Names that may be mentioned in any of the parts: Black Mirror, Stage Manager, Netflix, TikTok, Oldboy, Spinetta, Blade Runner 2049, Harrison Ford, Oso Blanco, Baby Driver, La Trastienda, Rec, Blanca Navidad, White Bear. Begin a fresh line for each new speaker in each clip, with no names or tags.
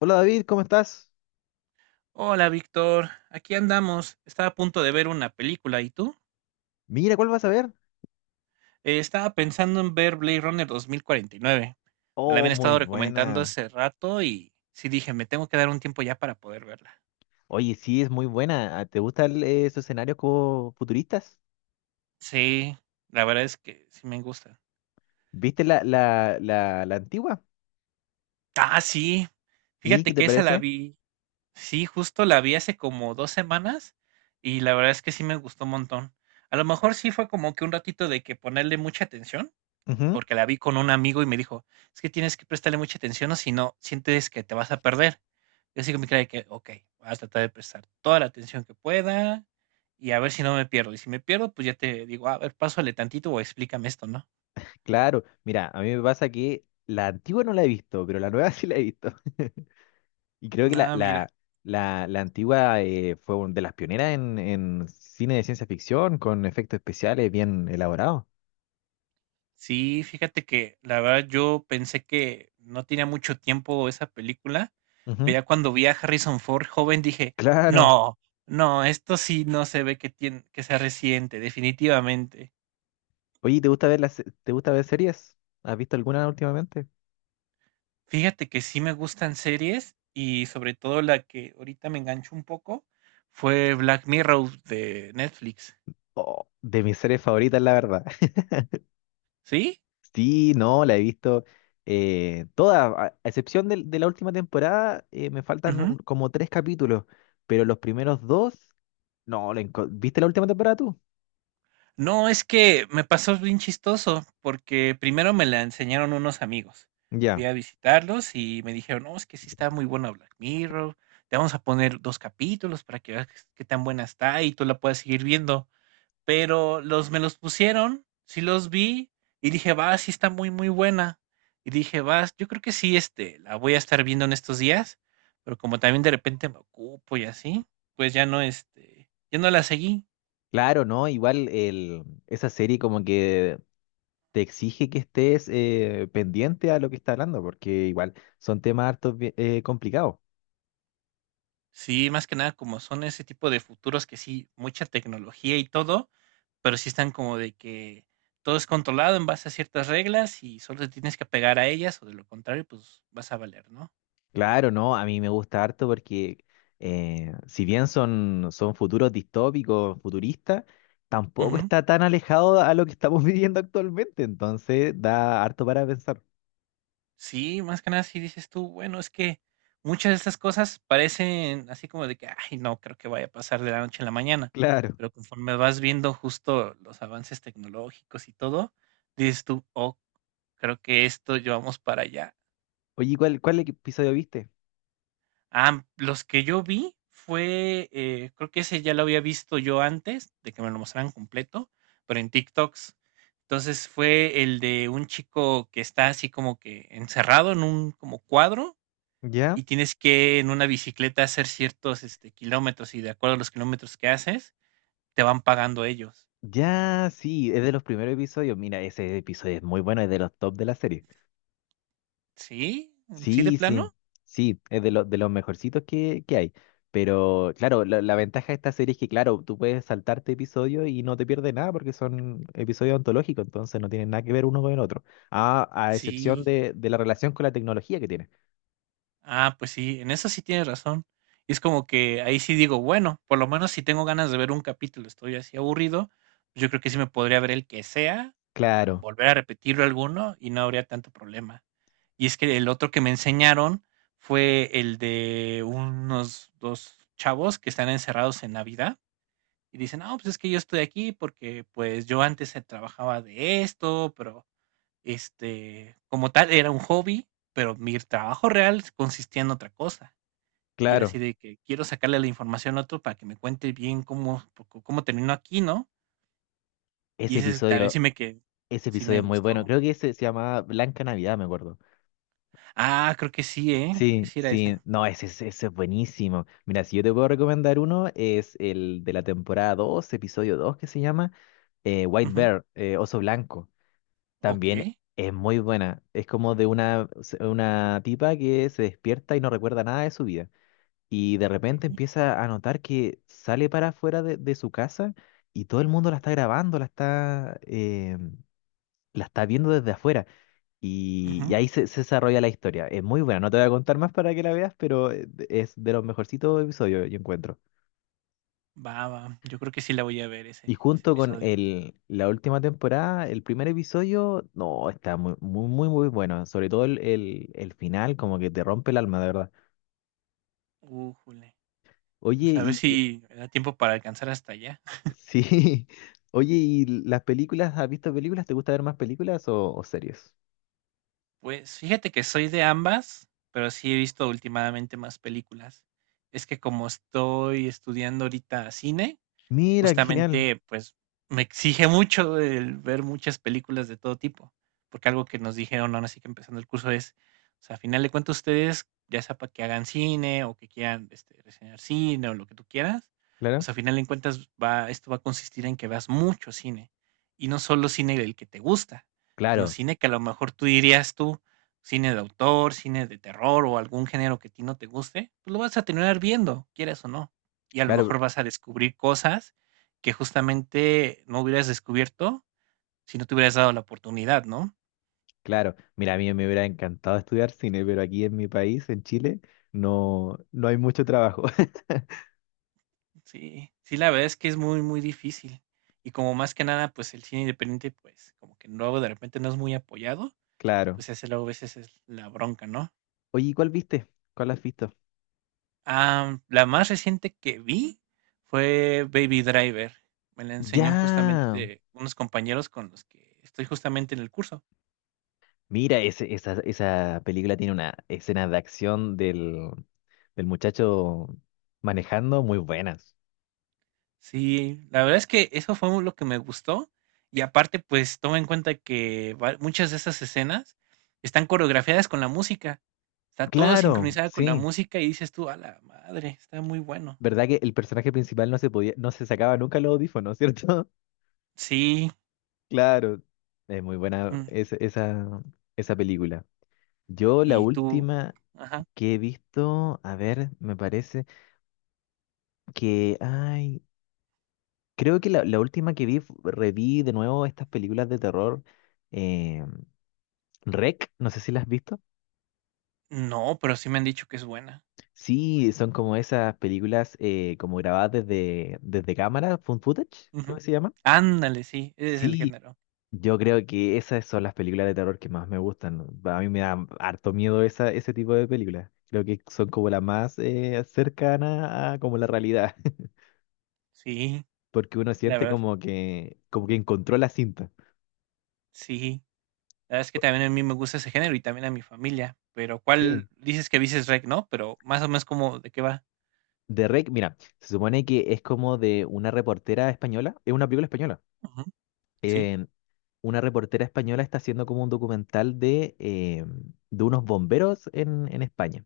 Hola David, ¿cómo estás?
Hola, Víctor. Aquí andamos. Estaba a punto de ver una película. ¿Y tú?
Mira, ¿cuál vas a ver?
Estaba pensando en ver Blade Runner 2049. Me la
Oh,
habían
muy
estado recomendando
buena.
hace rato y sí dije, me tengo que dar un tiempo ya para poder verla.
Oye, sí, es muy buena. Ah, ¿te gustan esos escenarios como futuristas?
Sí, la verdad es que sí me gusta.
¿Viste la antigua?
Ah, sí.
¿Y qué
Fíjate
te
que esa la
parece?
vi. Sí, justo la vi hace como 2 semanas y la verdad es que sí me gustó un montón. A lo mejor sí fue como que un ratito de que ponerle mucha atención,
Ujú.
porque la vi con un amigo y me dijo: "Es que tienes que prestarle mucha atención, o si no, sientes que te vas a perder". Yo así con mi cara que: "Okey, voy a tratar de prestar toda la atención que pueda y a ver si no me pierdo, y si me pierdo, pues, ya te digo: "A ver, pásale tantito o explícame esto", ¿no?
Claro, mira, a mí me pasa que la antigua no la he visto, pero la nueva sí la he visto. Y creo que la,
Ah,
la,
mira.
la, la antigua de las pioneras en cine de ciencia ficción, con efectos especiales bien elaborados.
Sí, fíjate que la verdad yo pensé que no tenía mucho tiempo esa película,
Ujú.
pero ya cuando vi a Harrison Ford joven dije:
Claro.
"No, no, esto sí no se ve que tiene que sea reciente, definitivamente".
Oye, ¿te gusta te gusta ver series? ¿Has visto alguna últimamente?
Fíjate que sí me gustan series y sobre todo la que ahorita me enganchó un poco fue Black Mirror de Netflix.
Oh, de mis series favoritas, la verdad.
¿Sí?
Sí, no, la he visto toda, a excepción de la última temporada, me faltan
Ujú.
como tres capítulos, pero los primeros dos, no, ¿viste la última temporada tú?
No, es que me pasó bien chistoso porque primero me la enseñaron unos amigos. Fui
Ya.
a visitarlos y me dijeron, no, es que sí está muy buena Black Mirror. Te vamos a poner dos capítulos para que veas qué tan buena está y tú la puedas seguir viendo. Pero los me los pusieron, sí los vi y dije, va, sí está muy, muy buena. Y dije, vas, yo creo que sí, este, la voy a estar viendo en estos días, pero como también de repente me ocupo y así, pues ya no, este, ya no la seguí.
Claro, no, esa serie como que te exige que estés pendiente a lo que está hablando, porque igual son temas hartos complicados.
Sí, más que nada como son ese tipo de futuros que sí, mucha tecnología y todo, pero sí están como de que todo es controlado en base a ciertas reglas y solo te tienes que apegar a ellas o de lo contrario, pues vas a valer, ¿no?
Claro, no, a mí me gusta harto porque si bien son, son futuros distópicos, futuristas, tampoco
Ujú.
está tan alejado a lo que estamos viviendo actualmente, entonces da harto para pensar.
Sí, más que nada si dices tú, bueno, es que muchas de estas cosas parecen así como de que, ay, no creo que vaya a pasar de la noche a la mañana,
Claro.
pero conforme vas viendo justo los avances tecnológicos y todo, dices tú, oh, creo que esto llevamos para allá.
Oye, cuál episodio viste?
Ah, los que yo vi fue, creo que ese ya lo había visto yo antes de que me lo mostraran completo, pero en TikToks. Entonces fue el de un chico que está así como que encerrado en un como cuadro y
¿Ya?
tienes que en una bicicleta hacer ciertos este, kilómetros y de acuerdo a los kilómetros que haces, te van pagando ellos.
Ya, sí, es de los primeros episodios. Mira, ese episodio es muy bueno, es de los top de la serie.
¿Sí? ¿Sí de
Sí,
plano?
sí, sí, es de los mejorcitos que hay. Pero claro, la ventaja de esta serie es que, claro, tú puedes saltarte episodios y no te pierdes nada porque son episodios ontológicos, entonces no tienen nada que ver uno con el otro. A excepción
Sí.
de la relación con la tecnología que tiene.
Ah, pues sí, en eso sí tienes razón. Y es como que ahí sí digo, bueno, por lo menos si tengo ganas de ver un capítulo, estoy así aburrido, pues yo creo que sí me podría ver el que sea o
Claro,
volver a repetirlo alguno y no habría tanto problema. Y es que el otro que me enseñaron fue el de unos dos chavos que están encerrados en Navidad. Y dicen, no, pues es que yo estoy aquí porque pues yo antes trabajaba de esto, pero este, como tal, era un hobby, pero mi trabajo real consistía en otra cosa. Y era así
claro.
de que quiero sacarle la información a otro para que me cuente bien cómo, cómo terminó aquí, ¿no? Y
Ese
ese es- también
episodio, ese
sí
episodio
me
es muy bueno.
gustó.
Creo que ese se llamaba Blanca Navidad, me acuerdo.
Ah, creo que sí, ¿eh? Creo que
Sí,
sí era ese.
sí, no, ese es buenísimo. Mira, si yo te puedo recomendar uno, es el de la temporada 2, episodio 2, que se llama White
Ujú.
Bear, Oso Blanco,
Ok,
también es muy buena. Es como de una tipa que se despierta y no recuerda nada de su vida. Y de repente
ok.
empieza a notar que sale para afuera de su casa y todo el mundo la está grabando, la está viendo desde afuera. Y
Ujú.
ahí se desarrolla la historia. Es muy buena. No te voy a contar más para que la veas, pero es de los mejorcitos episodios, yo encuentro.
Va, va. Yo creo que sí la voy a ver
Y
ese, ese
junto con
episodio.
la última temporada, el primer episodio, no, está muy, muy, muy, muy bueno. Sobre todo el final, como que te rompe el alma, de verdad.
Újule. Vamos
Oye,
a ver
y
si me da tiempo para alcanzar hasta allá.
sí, oye, ¿y las películas? ¿Has visto películas? ¿Te gusta ver más películas o series?
Pues, fíjate que soy de ambas, pero sí he visto últimamente más películas. Es que como estoy estudiando ahorita cine,
Mira, qué genial.
justamente, pues, me exige mucho el ver muchas películas de todo tipo, porque algo que nos dijeron ahora sí que empezando el curso es, o sea, a final de cuentas ustedes, ya sea para que hagan cine o que quieran este, reseñar cine o lo que tú quieras,
Claro.
pues a final de cuentas va, esto va a consistir en que veas mucho cine y no solo cine del que te gusta, sino
Claro,
cine que a lo mejor tú dirías tú, cine de autor, cine de terror o algún género que a ti no te guste, pues lo vas a terminar viendo, quieras o no. Y a lo
claro,
mejor vas a descubrir cosas que justamente no hubieras descubierto si no te hubieras dado la oportunidad, ¿no?
claro. Mira, a mí me hubiera encantado estudiar cine, pero aquí en mi país, en Chile, no, no hay mucho trabajo.
Sí, sí, la verdad es que es muy, muy difícil. Y como más que nada, pues el cine independiente, pues como que luego de repente no es muy apoyado,
Claro.
pues ese luego a veces es la bronca, ¿no?
Oye, ¿cuál viste? ¿Cuál has visto?
Ah, la más reciente que vi fue Baby Driver. Me la enseñó
Ya.
justamente unos compañeros con los que estoy justamente en el curso.
Mira, esa película tiene una escena de acción del muchacho manejando muy buenas.
Sí, la verdad es que eso fue lo que me gustó y aparte, pues toma en cuenta que muchas de esas escenas están coreografiadas con la música, está todo
Claro,
sincronizado con la
sí.
música y dices tú, a la madre, está muy bueno.
¿Verdad que el personaje principal no se sacaba nunca los audífonos, ¿cierto?
Sí,
Claro. Es muy buena
mm,
esa película. Yo la
y tú,
última
ajá,
que he visto, a ver, me parece que, ay, creo que la última que vi, reví de nuevo estas películas de terror, eh, Rec, no sé si las has visto.
no, pero sí me han dicho que es buena.
Sí, son como esas películas como grabadas desde cámara, found footage, creo
Ujú.
que se llama.
Ándale, sí, ese es el
Sí,
género.
yo creo que esas son las películas de terror que más me gustan. A mí me da harto miedo esa, ese tipo de películas. Creo que son como las más cercanas a como la realidad,
Sí,
porque uno
la
siente
verdad,
como que encontró la cinta.
sí. La verdad es que también a mí me gusta ese género y también a mi familia, pero ¿cuál
Sí,
dices que dices rec, no? Pero más o menos como de qué va.
de Rec, mira, se supone que es como de una reportera española, es una película española.
Sí,
eh, una reportera española está haciendo como un documental de unos bomberos en España.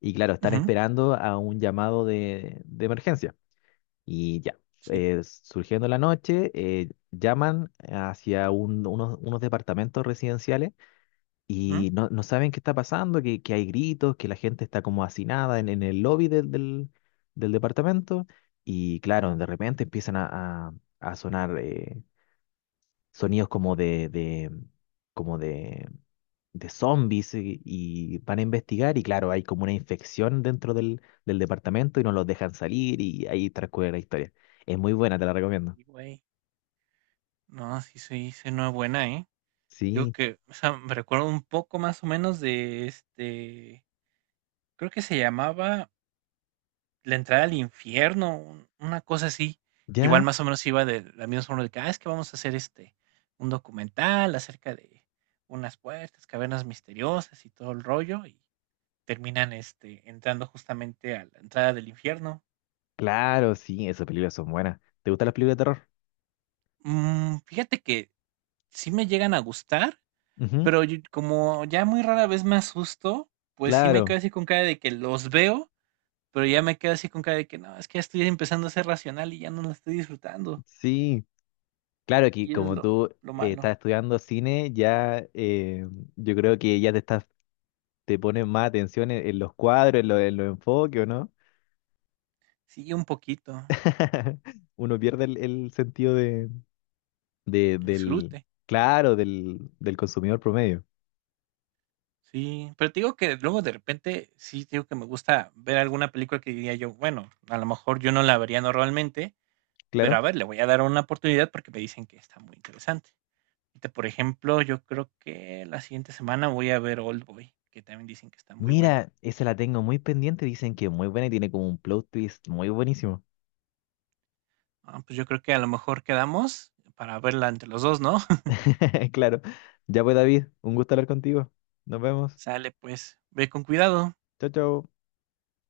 Y claro, están
ujú,
esperando a un llamado de emergencia. Y ya,
sí,
surgiendo la noche, llaman hacia unos, unos departamentos residenciales
ujú.
y no, no saben qué está pasando, que hay gritos, que la gente está como hacinada en el lobby del departamento. Y claro, de repente empiezan a sonar sonidos como como de zombies y van a investigar y claro, hay como una infección dentro del departamento y no los dejan salir y ahí transcurre la historia. Es muy buena, te la recomiendo.
Y, güey, no, sí se sí es buena, ¿eh? Digo
Sí,
que, o sea, me recuerdo un poco más o menos de este, creo que se llamaba La entrada al infierno, una cosa así. Igual
ya,
más o menos iba de la misma forma de que, ah, es que vamos a hacer este, un documental acerca de unas puertas, cavernas misteriosas y todo el rollo, y terminan este, entrando justamente a la entrada del infierno.
claro, sí, esas películas son buenas. ¿Te gustan las películas de terror?
Mm, fíjate que sí me llegan a gustar.
Ujú.
Pero como ya muy rara vez me asusto, pues sí me
Claro,
quedo así con cara de que los veo, pero ya me quedo así con cara de que no, es que ya estoy empezando a ser racional y ya no lo estoy disfrutando.
sí, claro que
Y es
como
lo,
tú
lo
estás
malo.
estudiando cine, ya yo creo que ya te estás, te pones más atención en los cuadros, en los enfoques, ¿o no?
Sí, un poquito,
Uno pierde el sentido de-
el
del,
disfrute.
claro, del consumidor promedio.
Sí, pero te digo que luego de repente sí te digo que me gusta ver alguna película que diría yo, bueno, a lo mejor yo no la vería normalmente, pero a
Claro.
ver, le voy a dar una oportunidad porque me dicen que está muy interesante. Ahorita, por ejemplo, yo creo que la siguiente semana voy a ver Oldboy, que también dicen que está muy buena.
Mira, esa la tengo muy pendiente. Dicen que es muy buena y tiene como un plot twist muy buenísimo.
Ah, pues yo creo que a lo mejor quedamos para verla entre los dos, ¿no?
Claro. Ya pues, David, un gusto hablar contigo. Nos vemos.
Sale, pues, ve con cuidado.
Chao, chao.